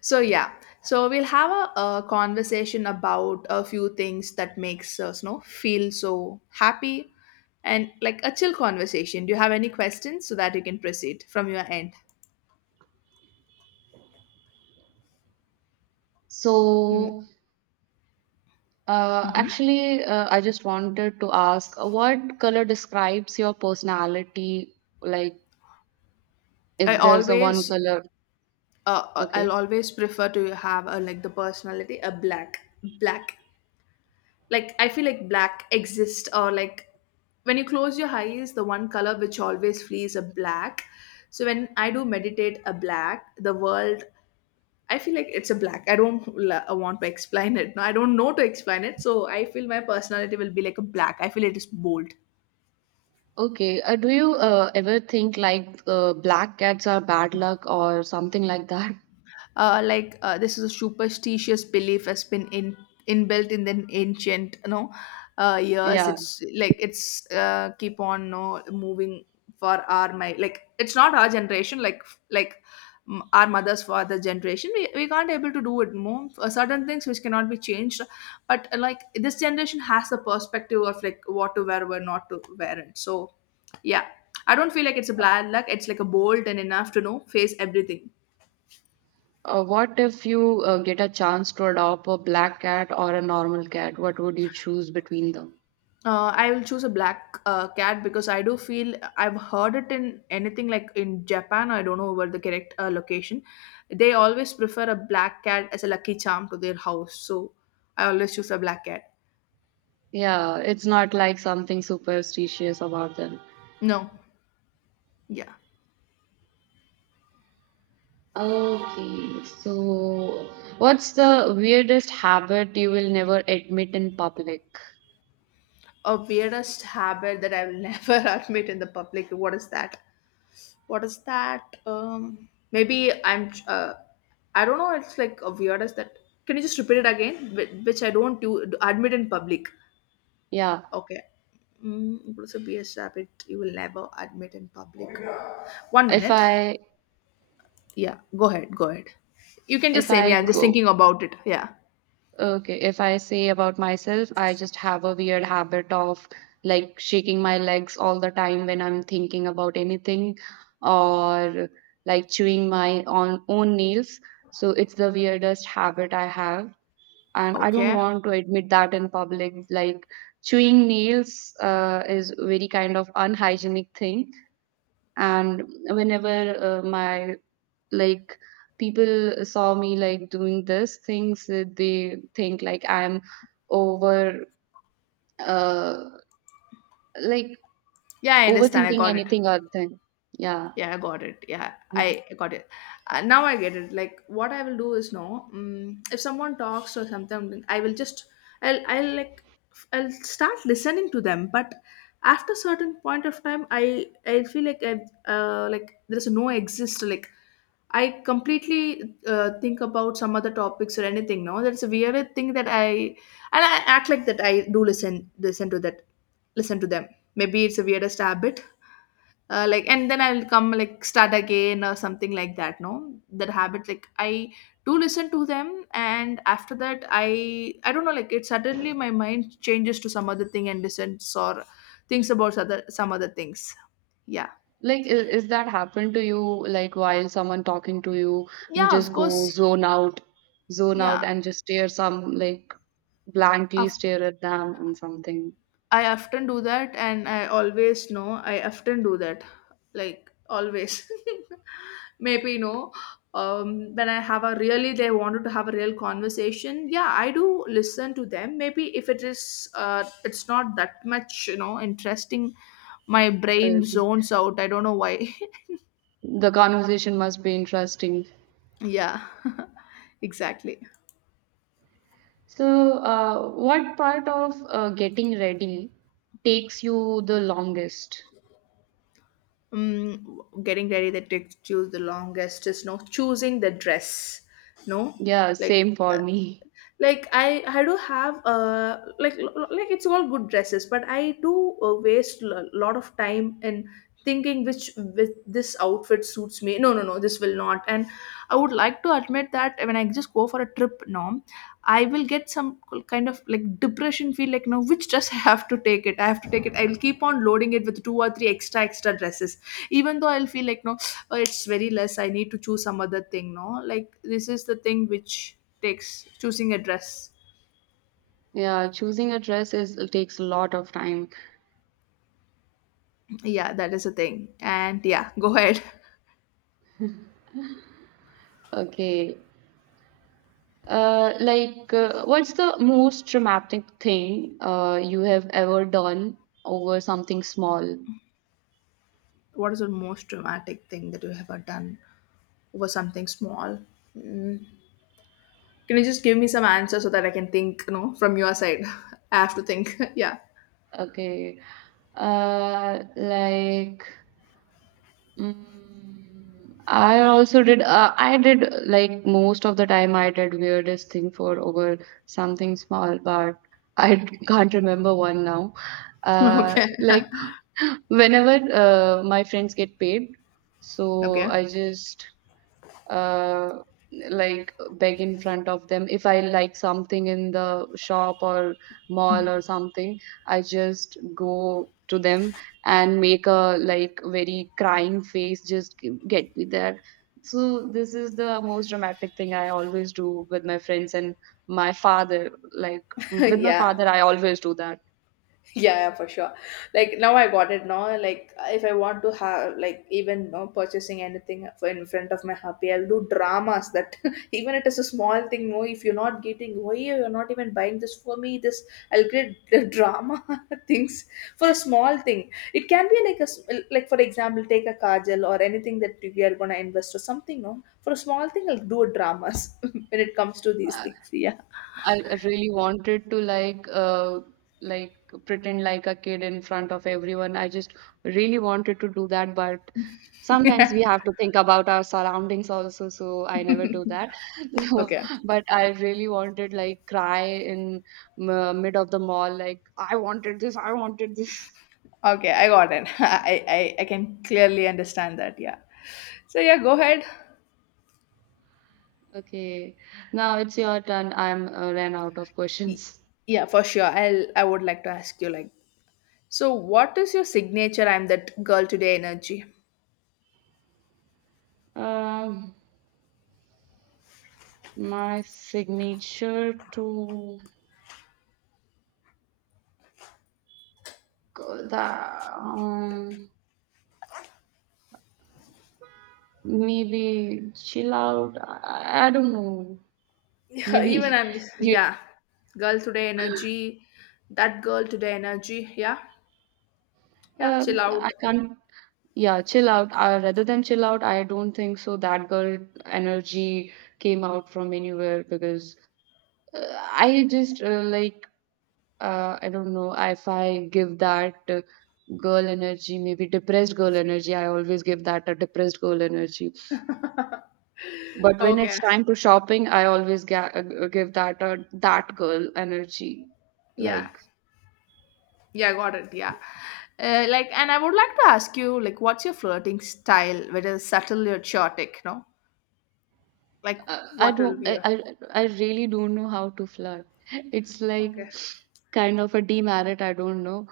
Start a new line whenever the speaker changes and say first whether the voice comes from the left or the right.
left: So yeah, so we'll have a conversation about a few things that makes us feel so happy and like a chill conversation. Do you have any questions so that you can proceed from your end?
right: So,
left: Mm-hmm.
right: actually, I just wanted to ask, what color describes your personality? Like,
left: I
right: if there's a one
left: always,
right: color,
left: I'll
right: okay.
left: always prefer to have a, like the personality a black. Like I feel like black exists, or like when you close your eyes, the one color which always flees a black. So when I do meditate a black, the world, I feel like it's a black. I don't I want to explain it. No, I don't know to explain it. So I feel my personality will be like a black. I feel it is bold.
right: Okay. Do you ever think like black cats are bad luck or something like that?
left: Like this is a superstitious belief has been in inbuilt in the ancient, years.
right: Yeah.
left: It's like it's keep on no moving for our my, like it's not our generation, like like our mothers for the generation. We can't able to do it more. Certain things which cannot be changed, but like this generation has the perspective of like what to wear, what not to wear it. So yeah, I don't feel like it's a bad luck. It's like a bold and enough to know face everything.
right: What if you get a chance to adopt a black cat or a normal cat? What would you choose between them?
left: I will choose a black cat because I do feel I've heard it in anything, like in Japan. I don't know where the correct location. They always prefer a black cat as a lucky charm to their house. So I always choose a black cat.
right: Yeah, it's not like something superstitious about them.
left: No, yeah.
right: Okay, so what's the weirdest habit you will never admit in public?
left: A weirdest habit that I will never admit in the public. What is that? What is that? Maybe I'm. I don't know. It's like a weirdest that. Can you just repeat it again? Which I don't do admit in public.
right: Yeah,
left: Okay. It would also habit you will never admit in public. One
right: if
left: minute.
right: I
left: Yeah, go ahead. Go ahead. You can just
right: if
left: say
right: I
left: me. I'm just
right: go
left: thinking about it. Yeah.
right: okay, if I say about myself, I just have a weird habit of like shaking my legs all the time when I'm thinking about anything or like chewing my on own nails. So it's the weirdest habit I have. And I don't
left: Okay.
right: want to admit that in public. Like chewing nails is very kind of unhygienic thing, and whenever my like people saw me like doing this things, they think like I'm over uh like
left: Yeah, I understand. I
right: overthinking
left: got it.
right: anything or thing. Yeah,
left: Yeah, I got it. Yeah,
right: and
left: I got it. Now I get it. Like what I will do is no, if someone talks or something, I will just I'll like f- I'll start listening to them. But after certain point of time, I feel like I like there's no exist, like I completely think about some other topics or anything. No, that's a weird thing that I, and I act like that I do listen to that, listen to them. Maybe it's a weirdest habit. Like, and then I'll come, like, start again or something like that. No, that habit, like, I do listen to them. And after that, I don't know, like, it suddenly my mind changes to some other thing and listens or thinks about other some other things. Yeah.
right: like is that happened to you? Like while someone talking to you, you
left: Yeah,
right: just
left: of
right: go
left: course.
right: zone out
left: Yeah,
right: and just stare some like blankly
left: of
right: stare at them and something.
left: I often do that, and I always know I often do that, like always. Maybe, when I have a really, they wanted to have a real conversation, yeah, I do listen to them. Maybe if it is, it's not that much, interesting. My brain
right: Okay.
left: zones out. I don't know why.
right: The conversation must be interesting.
left: yeah, exactly.
right: So, what part of getting ready takes you the longest?
left: Getting ready that takes choose the longest is no choosing the dress, no,
right: Yeah,
left: like
right: same for me.
left: I do have like it's all good dresses, but I do waste a lot of time in thinking which with this outfit suits me, no no no, this will not. And I would like to admit that when I just go for a trip now, I will get some kind of like depression feel, like no, which dress I have to take it I have to take it I'll keep on loading it with two or three extra extra dresses, even though I'll feel like, no, oh, it's very less, I need to choose some other thing, no, like this is the thing which takes choosing a dress.
right: Yeah, choosing a dress is takes a lot of time.
left: Yeah, that is a thing. And yeah, go ahead.
right: Okay. Like, what's the most traumatic thing you have ever done over something small?
left: What is the most dramatic thing that you have ever done over something small? Mm. Can you just give me some answers so that I can think, from your side? I have to think. yeah.
right: Okay. Like, I also did. I did like most of the time. I did weirdest thing for over something small, but I can't remember one now.
left: Okay.
right: Like, whenever my friends get paid, so
left: okay.
right: I just uh, like beg in front of them. If I like something in the shop or mall or something, I just go to them and make a like very crying face, just get me there. So this is the most dramatic thing I always do with my friends and my father. Like with my
left: yeah.
right: father, I always do that.
left: Yeah, yeah, for sure. Like now I got it. Now, like if I want to have, like, even no purchasing anything in front of my hubby, I'll do dramas that even it is a small thing. No, if you're not getting, why you're not even buying this for me? This I'll create the drama things for a small thing. It can be like like for example, take a kajal or anything that we are gonna invest or something. No, for a small thing, I'll do a dramas when it comes to these things. Yeah.
right: I really wanted to like pretend like a kid in front of everyone. I just really wanted to do that, but sometimes we have to think about our surroundings also, so I never do that. So,
left: Okay.
right: but I really wanted like cry in m mid of the mall, like I wanted this, I wanted this.
left: Okay, I got it. I can clearly understand that. Yeah. So yeah, go ahead.
right: Okay, now it's your turn. I'm ran out of
left: Y-
right: questions.
left: Yeah, for sure. I would like to ask you, like, so what is your signature I'm that girl today energy?
right: Um, my signature to. The um, Maybe chill out. I don't know.
left: Yeah, even
right: Maybe
left: I'm just
right: you.
left: yeah. Girl today energy, that girl today energy. Yeah. Yeah, chill
right: I
left: out.
right: can't. Yeah, chill out. Rather than chill out, I don't think so. That girl energy came out from anywhere because uh, I just I don't know if I give that. Girl energy maybe depressed girl energy I always give that a depressed girl energy. But when it's
left: Okay.
right: time to shopping, I always ga give that that girl energy.
left: Yeah.
right: Like,
left: Yeah, got it. Yeah. Like, and I would like to ask you, like, what's your flirting style, whether subtle or chaotic, no? Like,
right: uh, I
left: what will
right: don't,
left: be
right: I,
left: your—
right: I I really don't know how to flirt. It's like
left: Okay.
right: kind of a demerit. I don't know,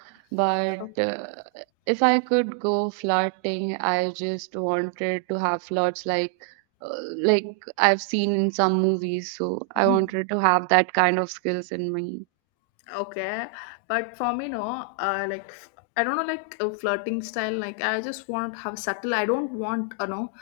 left: O-
right: but if I could go flirting, I just wanted to have flirts like, like I've seen in some movies. So I wanted to have that kind of skills in me.
left: Okay. But for me, no, like, I don't know, like, a flirting style. Like, I just want to have subtle. I don't want, you know,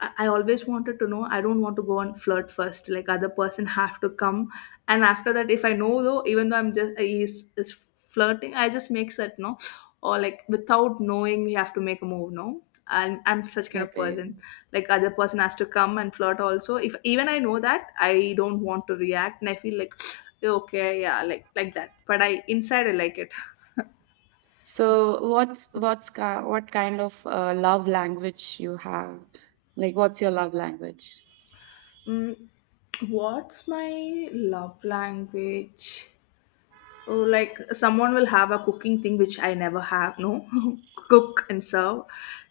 left: I always wanted to know. I don't want to go and flirt first. Like, other person have to come, and after that, if I know though, even though I'm just he's is flirting, I just make that no, or like without knowing, we have to make a move. No, and I'm such kind of
right: Okay.
left: person. Like, other person has to come and flirt also. If even I know that, I don't want to react, and I feel like, okay, yeah, like that, but I, inside, I like it.
right: So what kind of love language you have? Like, what's your love language?
left: mm, what's my love language? Oh, like someone will have a cooking thing which I never have, no. Cook and serve.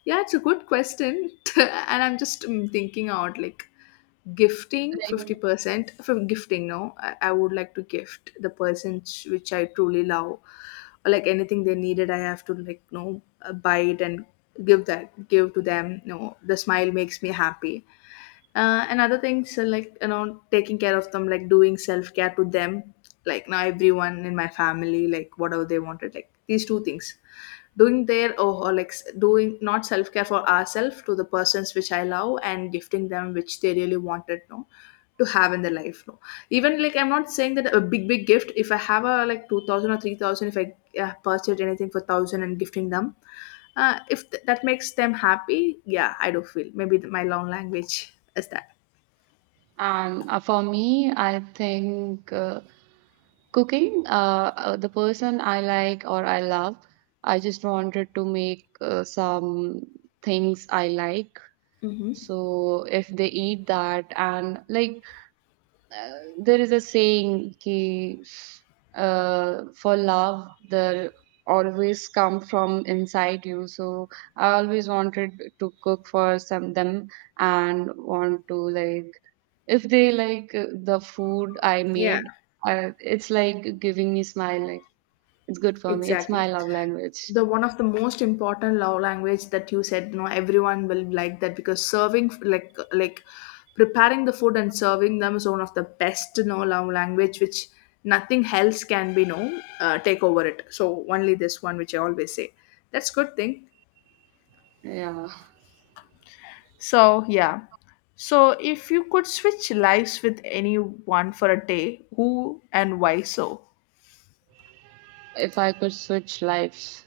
left: Yeah, it's a good question. And I'm just thinking out, like, gifting.
right: Like
left: 50% for gifting, no, I would like to gift the person which I truly love, or like anything they needed, I have to, like, buy it and give that, give to them. The smile makes me happy. And other things, like, taking care of them, like doing self-care to them. Like, now everyone in my family, like whatever they wanted, like these two things: doing their, oh, or like doing not self care for ourselves to the persons which I love, and gifting them which they really wanted, no, to have in their life, no. Even, like, I'm not saying that a big big gift. If I have a, like, 2,000 or 3,000, if I purchased anything for thousand and gifting them, if that makes them happy, yeah, I do feel maybe my long language is that.
right: for me, I think cooking. The person I like or I love, I just wanted to make some things I like.
left: Hmm.
right: So if they eat that and like, uh, there is a saying ki, for love there always come from inside you, so I always wanted to cook for some them and want to like, if they like the food I
left: Yeah,
right: made, it's like giving me smile, like it's good for me, it's my
left: exactly.
right: love language.
left: The one of the most important love language that you said, everyone will like that, because serving, like, preparing the food and serving them is one of the best, love language which nothing else can be, no, take over it. So only this one, which I always say, that's good thing.
right: Yeah,
left: So yeah, so if you could switch lives with anyone for a day, who and why so?
right: if I could switch lives,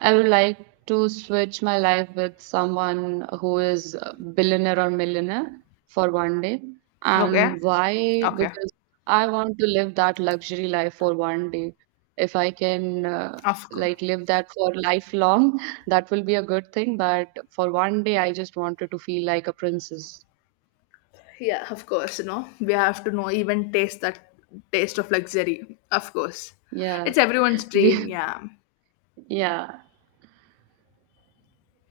right: I would like to switch my life with someone who is a billionaire or millionaire for one day.
left: Okay.
right: And why?
left: Okay.
right: Because I want to live that luxury life for one day. If I can
left: Of course.
right: like live that for lifelong, that will be a good thing. But for one day, I just wanted to feel like a princess.
left: Yeah, of course. We have to know, even taste that taste of luxury. Of course.
right: Yeah.
left: It's everyone's
right: We,
left: dream, yeah.
right: yeah.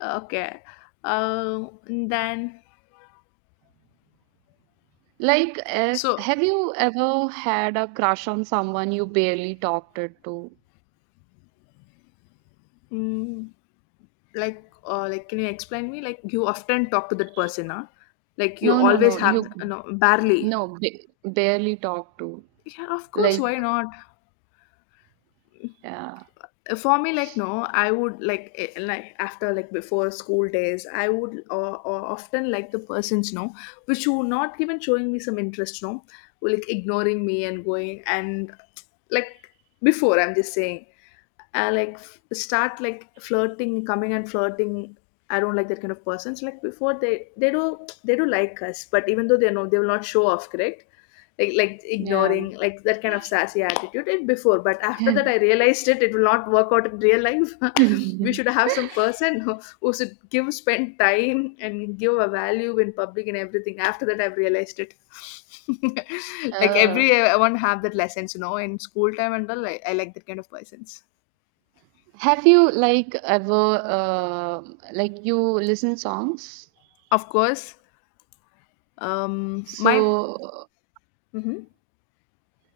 left: Okay. And then
right: Like, if
left: so,
right: have you ever had a crush on someone you barely talked it to?
left: mm, like, like, can you explain me, like, you often talk to that person, huh? Like,
right: No,
left: you
right: no,
left: always
right: no. You
left: have, no, barely.
right: no ba- barely talked to.
left: Yeah, of course,
right: Like,
left: why not?
right: yeah,
left: For me, like no I would like like after like before school days I would or often like the persons no, which were not even showing me some interest no, were like ignoring me and going and like before I'm just saying I like start like flirting, coming and flirting. I don't like that kind of persons. Like before they do like us, but even though they know they will not show off, correct? Like ignoring,
right: yeah.
left: like that kind of sassy attitude and before, but after that I realized it, it will not work out in real life. We should have some person who should give, spend time and give a value in public and everything. After that I've realized it. Like
right: uh,
left: everyone have that lessons you know in school time and all. I like that kind of persons.
right: have you like ever you listen songs?
left: Of course. My
right: So
left: Mhm.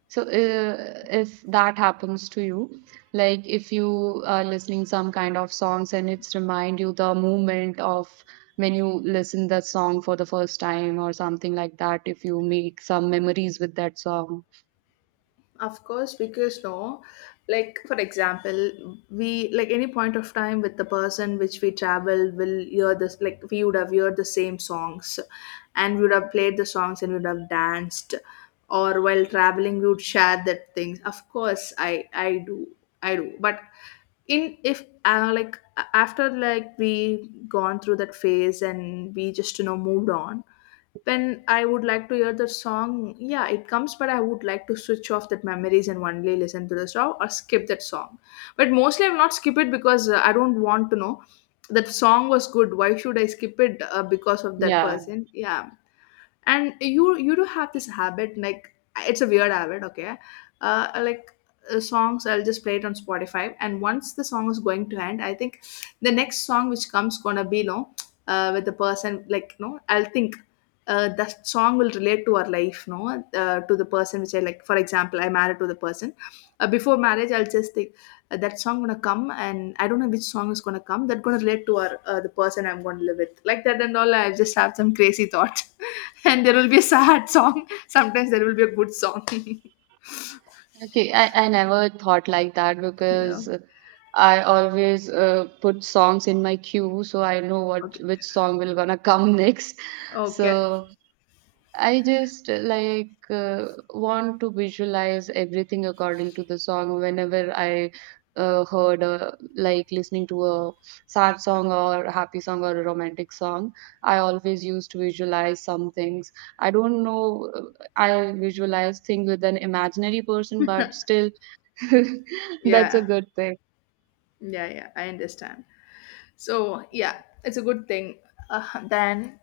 right: So, if that happens to you, like if you are listening some kind of songs and it's remind you the moment of when you listen that song for the first time or something like that, if you make some memories with that song.
left: Of course, because no, like for example, we like any point of time with the person which we travel will hear this, like we would have heard the same songs, and we would have played the songs and we would have danced, or while traveling we would share that things. Of course, I do. I do, but in, if like after like we gone through that phase and we just you know moved on, when I would like to hear the song, yeah, it comes, but I would like to switch off that memories and only listen to the song or skip that song. But mostly I will not skip it, because I don't want to know that song was good. Why should I skip it because of that
right: Yeah.
left: person? Yeah, and you do have this habit. Like it's a weird habit, okay? uh like Songs I'll just play it on Spotify, and once the song is going to end, I think the next song which comes gonna be, you know, with the person, like you know, I'll think that song will relate to our life no, to the person which I like. For example, I married to the person. Before marriage, I'll just think that song gonna come, and I don't know which song is gonna come, that gonna relate to our, the person I'm gonna live with, like that and all. I just have some crazy thought. And there will be a sad song. Sometimes there will be a good song.
right: Okay, I never thought like that
left: Yeah.
right: because I always put songs in my queue, so I know what
left: Okay.
right: which song will gonna come next.
left: Okay.
right: So I just want to visualize everything according to the song whenever I heard a, like listening to a sad song or a happy song or a romantic song. I always used to visualize some things. I don't know, I visualize things with an imaginary person, but still, that's a
left: yeah
right: good thing.
left: yeah yeah I understand. So yeah, it's a good thing. Then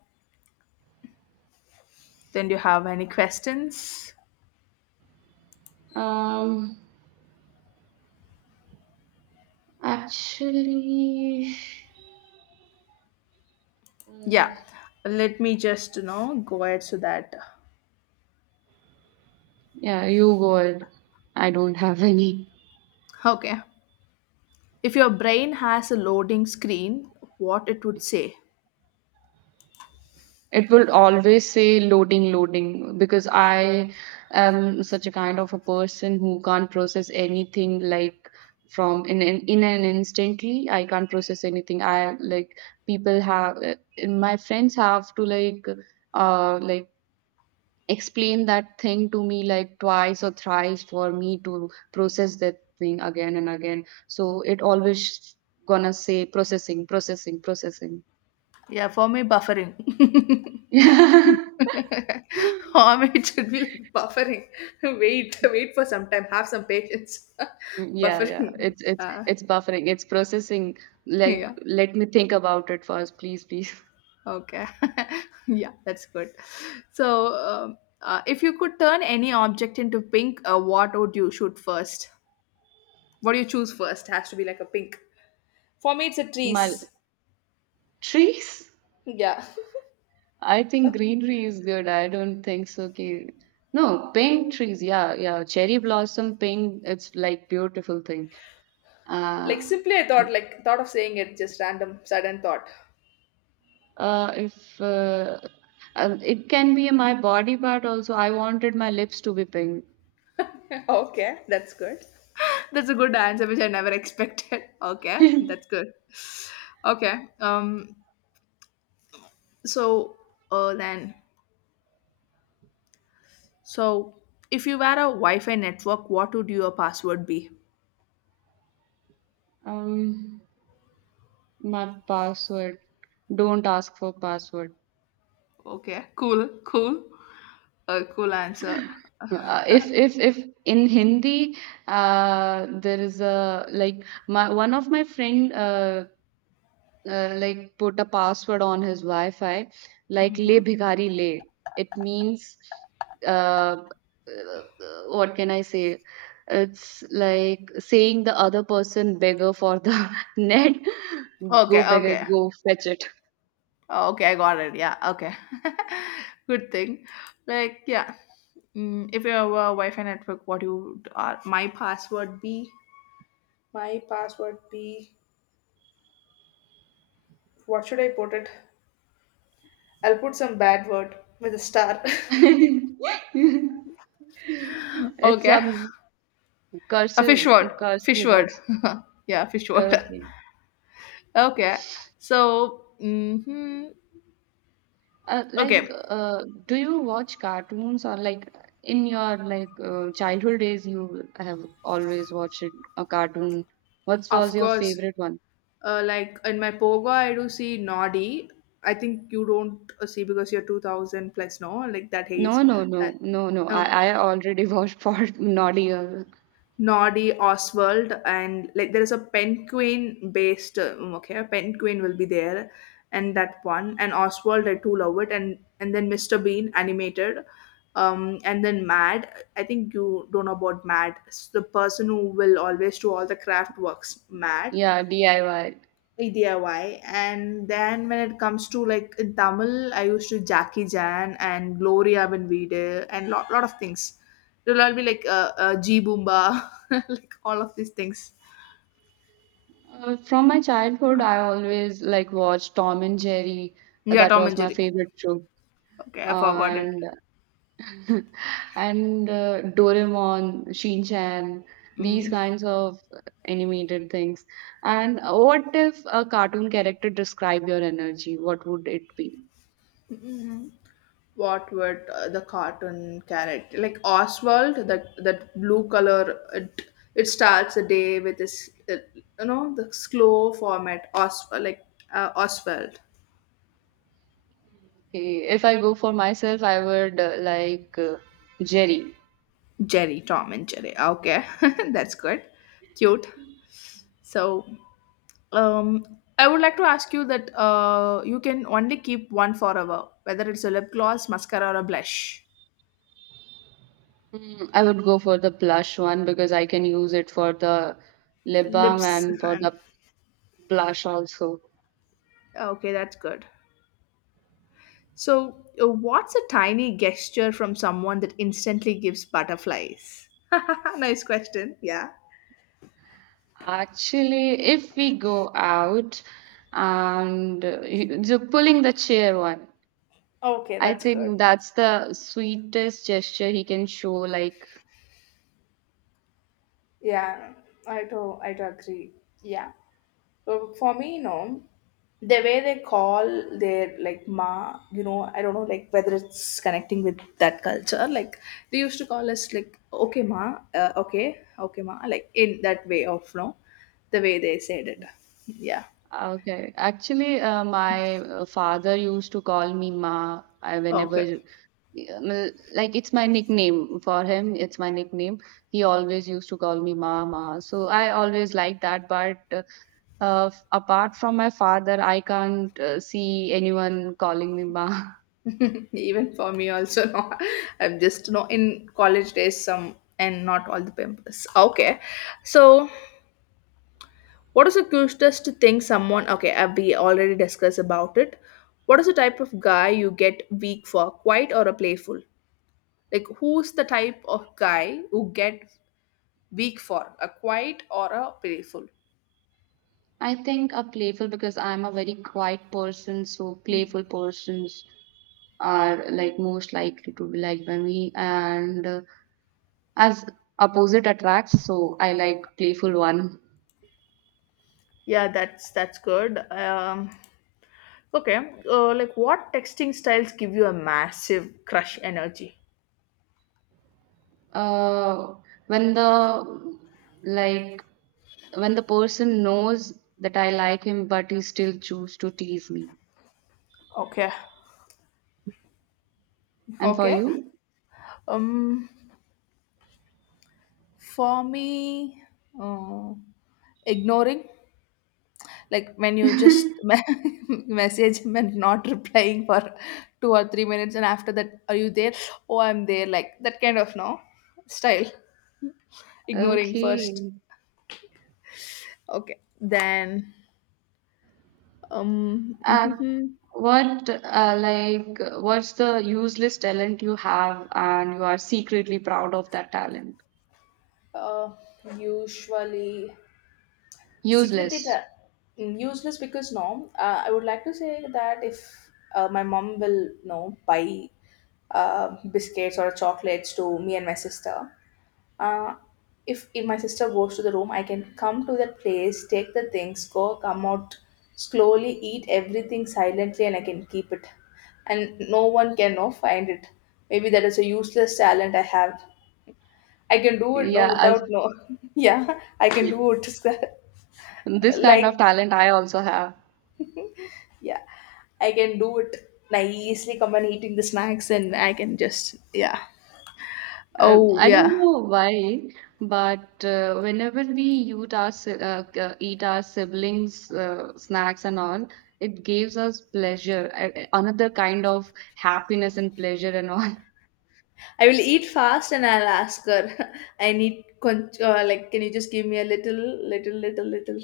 left: do you have any questions?
right: Um, Actually, uh,
left: Yeah, let me just, you know, go ahead so that.
right: yeah, you go ahead. I don't have any.
left: Okay. If your brain has a loading screen, what it would say?
right: It will always say loading, loading, because I am such a kind of a person who can't process anything like from in an instantly. I can't process anything. I like people have My friends have to like uh like explain that thing to me like twice or thrice for me to process that thing again and again. So it always gonna say processing, processing, processing.
left: Yeah, for me, buffering. For me, it should be like buffering. Wait for some time. Have some patience.
right: Mm. Yeah, yeah.
left: Buffering. Uh,
right: It's buffering. It's processing. Like,
left: yeah.
right: let me think about it first, please, please.
left: Okay. Yeah, that's good. So, if you could turn any object into pink, what would you shoot first? What do you choose first? Has to be like a pink. For me, it's a
right: My
left: trees.
right: trees?
left: Yeah.
right: I think greenery is good. I don't think so. No, pink trees. Yeah, yeah. Cherry blossom pink. It's like beautiful thing. Uh,
left: Like simply, I thought of saying it. Just random, sudden thought.
right: if It can be my body part also. I wanted my lips to be pink.
left: Okay, that's good. That's a good answer, which I never expected. Okay, that's good. Okay, so then, so if you were a Wi-Fi network, what would your password be?
right: Um, my password. Don't ask for password.
left: Okay, cool, cool, cool answer.
right: If in Hindi, there is a, like, my one of my friend like put a password on his Wi-Fi like le bhikari le. It means, uh, uh, what can I say, it's like saying the other person beggar for the net, go
left: Okay,
right: beggar,
left: okay,
right: go fetch it.
left: okay, I got it. Yeah, okay. Good thing. Like, yeah, if you have a Wi-Fi network, what you would, my password be? My password be. What should I put it? I'll put some bad word with a star.
right: It's
left: Okay. A
right: cursive
left: fish word.
right: cursive
left: Fish word.
right: words.
left: Yeah, fish word.
right: Okay.
left: Okay. So, hmm,
right: Like,
left: okay.
right: do you watch cartoons or like in your like childhood days you have always watched a cartoon? What was
left: Of
right: your
left: course,
right: favorite one?
left: like in my Pogo, I do see Noddy. I think you don't see because you're 2000 plus, no? Like that age.
right: No, no,
left: Uh,
right: no, no, no.
left: okay.
right: I already watched for Naughty Girl.
left: Noddy, Oswald, and like there is a penguin based, okay, penguin will be there, and that one, and Oswald I do love it, and then Mr. Bean animated, and then Mad. I think you don't know about Mad. It's the person who will always do all the craft works, Mad.
right: Yeah, DIY.
left: DIY. And then when it comes to like in Tamil, I used to Jackie Jan and Gloria Benvide and lot of things. It'll all be like G Boomba, like all of these things.
right: From my childhood, I always like watched Tom and Jerry.
left: Yeah,
right: That
left: Tom
right: was
left: and
right: my
left: Jerry.
right: favorite show.
left: Okay, I forgot it.
right: And and Doraemon, Shin, these
left: Mm.
right: kinds of animated things. And what if a cartoon character describe your energy? What would it be?
left: What would the cartoon character like Oswald? That blue color. It starts the day with this, you know, the slow format. Oswald, like Oswald.
right: Okay, if I go for myself, I would Jerry.
left: Jerry, Tom and Jerry. Okay, that's good, cute. So, um, I would like to ask you that you can only keep one forever, whether it's a lip gloss, mascara, or a blush.
right: Mm, I would go for the blush one because I can use it for the lip balm
left: Lips
right: and for
left: and
right: the blush also.
left: okay, that's good. So, what's a tiny gesture from someone that instantly gives butterflies? Nice question. Yeah.
right: Actually, if we go out and so pulling the chair one,
left: Okay,
right: I
left: that's good.
right: think that's the sweetest gesture he can show. Like,
left: Yeah, I do. I do agree. Yeah. So for me, you know, the way they call their like ma, you know, I don't know, like whether it's connecting with that culture. Like they used to call us like okay ma, okay, okay ma, like in that way of no, the way they said it. Yeah.
right: okay, actually, my father used to call me Ma.
left: Okay.
right: Uh, like, it's my nickname for him. It's my nickname. He always used to call me Ma, Ma. So I always like that. But apart from my father, I can't see anyone calling me Ma.
left: Even for me also, no, I'm just no in college days some and not all the pimples. Okay. So what is the cutest thing someone? Okay, we already discussed about it. What is the type of guy you get weak for, quiet or a playful? Like, who's the type of guy who get weak for a quiet or a playful?
right: I think a playful because I'm a very quiet person. So playful persons are like most likely to be liked by me, and as opposite attracts, so I like playful one.
left: Yeah, that's good. Okay, like what texting styles give you a massive crush energy?
right: uh when the like when the person knows that I like him, but he still choose to tease me.
left: Okay,
right: And for
left: okay.
right: you?
left: Um, for me, uh, ignoring. Like when you just message him and not replying for 2 or 3 minutes, and after that, are you there? Oh, I'm there. Like that kind of no style, ignoring first.
right: Okay.
left: Okay, then um,
right: uh,
left: mhm.
right: what's the useless talent you have and you are secretly proud of that talent?
left: uh, Usually security
right: Useless.
left: tra- useless, because no, I would like to say that if my mom will no buy biscuits or chocolates to me and my sister. uh, if my sister goes to the room, I can come to that place, take the things, go, come out slowly, eat everything silently, and I can keep it, and no one can no find it. Maybe that is a useless talent I have. I can do it no
right: Yeah.
left: without no. Yeah, I can do it.
right: This kind of
left: Like,
right: talent I also have.
left: yeah, I can do it nicely. Come and eating the snacks, and I can just, yeah. Oh
right: I don't
left: yeah.
right: know why, but whenever we eat our siblings' snacks and all, it gives us pleasure, another kind of happiness and pleasure and all.
left: I will eat fast and I'll ask her. I need like, can you just give me a little, little little little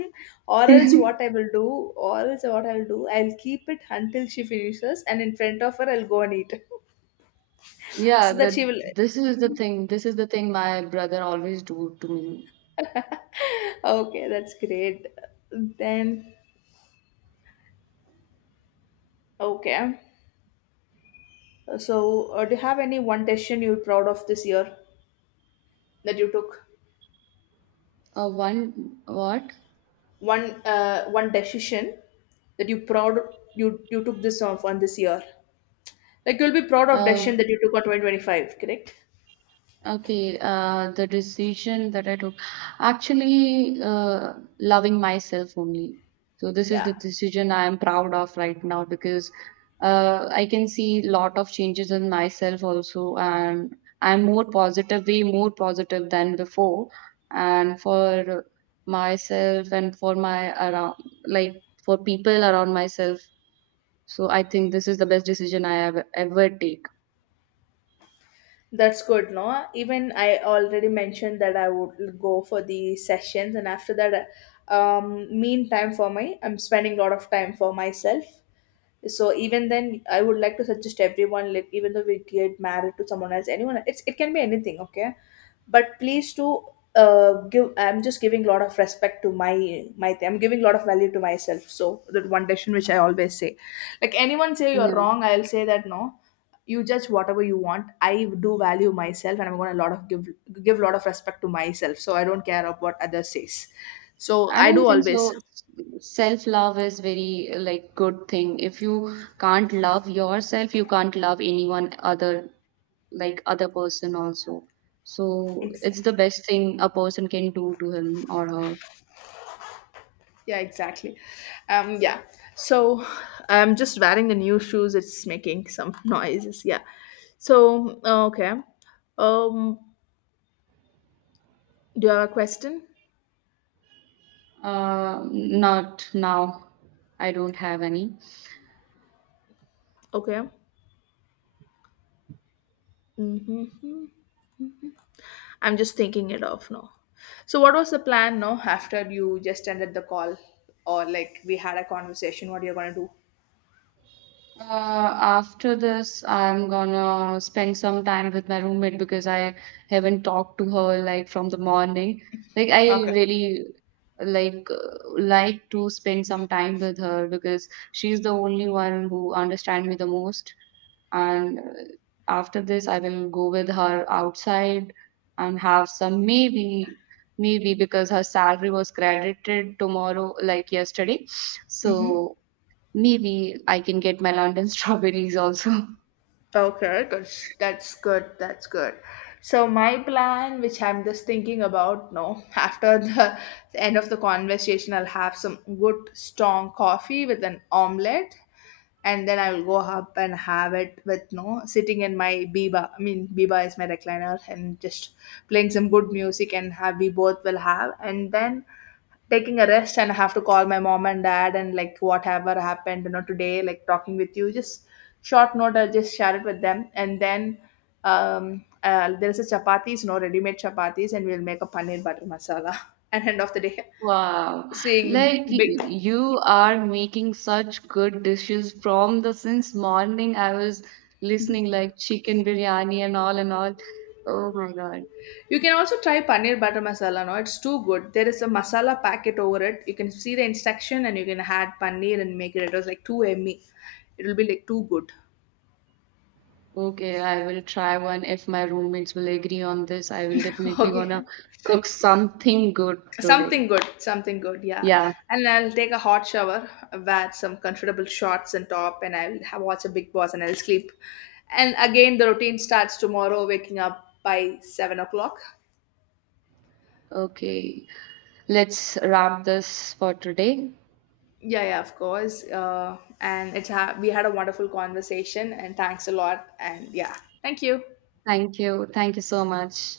left: or else what I will do, or else what I'll do, I'll keep it until she finishes, and in front of her I'll go and eat.
right: Yeah,
left: So that she
right: that
left: will.
right: this is the thing. This is the thing my brother always do to me.
left: Okay, that's great. Then okay. So do you have any one decision you're proud of this year that you took?
right: One what?
left: One decision that you proud, you took this off on this year? Like you'll be proud of decision
right: Uh,
left: that you took on 2025, correct?
right: Okay, the decision that I took, actually, loving myself only. So this is the
left: Yeah,
right: decision I am proud of right now because I can see lot of changes in myself also, and I'm more positive, way more positive than before. And for myself and for my around, like for people around myself. So I think this is the best decision I have ever take.
left: that's good. No, even I already mentioned that I would go for the sessions, and after that, mean time for my, I'm spending a lot of time for myself. So even then, I would like to suggest everyone, like even though we get married to someone else, anyone, it's it can be anything, okay? But please do give. I'm just giving a lot of respect to my. I'm giving a lot of value to myself. So that one decision which I always say, like anyone say you're
right: Yeah.
left: wrong, I'll say that no. You judge whatever you want. I do value myself, and I'm going to lot of give give a lot of respect to myself. So I don't care about what others says. So
right: I
left: I
right: don't
left: do
right: think so.
left: always.
right: Self love is very like good thing. If you can't love yourself, you can't love anyone other like other person also. So it's
left: Exactly.
right: the best thing a person can do to him or her.
left: Yeah, exactly. Yeah. So I'm just wearing the new shoes. It's making some noises. Yeah. So okay. Um, do you have a question?
right: Not now. I don't have any.
left: Okay. Mm-hmm. I'm just thinking it off now. So what was the plan now after you just ended the call, or like we had a conversation? What you're gonna do?
right: After this, I'm gonna spend some time with my roommate because I haven't talked to her like from the morning. Like I
left: Okay.
right: really like to spend some time with her because she's the only one who understands me the most. And after this, I will go with her outside and have some maybe because her salary was credited tomorrow, like yesterday. So maybe I can get my London strawberries also.
left: Okay, that's good. That's good. So my plan, which I'm just thinking about, no, after the end of the conversation, I'll have some good strong coffee with an omelette, and then I'll go up and have it with no sitting in my biba. I mean, biba is my recliner, and just playing some good music, and have we both will have, and then taking a rest. And I have to call my mom and dad and like whatever happened, you know, today, like talking with you, just short note, I'll just share it with them. And then there's a chapatis, you know, ready-made chapatis, and we'll make a paneer butter masala. And end of the day,
right: Wow,
left: seeing
right: like
left: big.
right: you are making such good dishes from the since morning I was listening like chicken biryani and all and all. Oh my God.
left: You can also try paneer butter masala. No, it's too good. There is a masala packet over it. You can see the instruction, and you can add paneer and make it. It was like too yummy. It will be like too good.
right: Okay, I will try one if my roommates will agree on this. I will definitely gonna
left: Okay.
right: cook something good today.
left: Something good, yeah.
right: Yeah,
left: And I'll take a hot shower, wear some comfortable shorts and top, and I'll have, watch a Big Boss and I'll sleep. And again, the routine starts tomorrow, waking up by 7 o'clock.
right: okay. Let's wrap this for today.
left: Yeah, yeah, of course. And it's we had a wonderful conversation, and thanks a lot. And yeah, thank you.
right: Thank you. Thank you so much.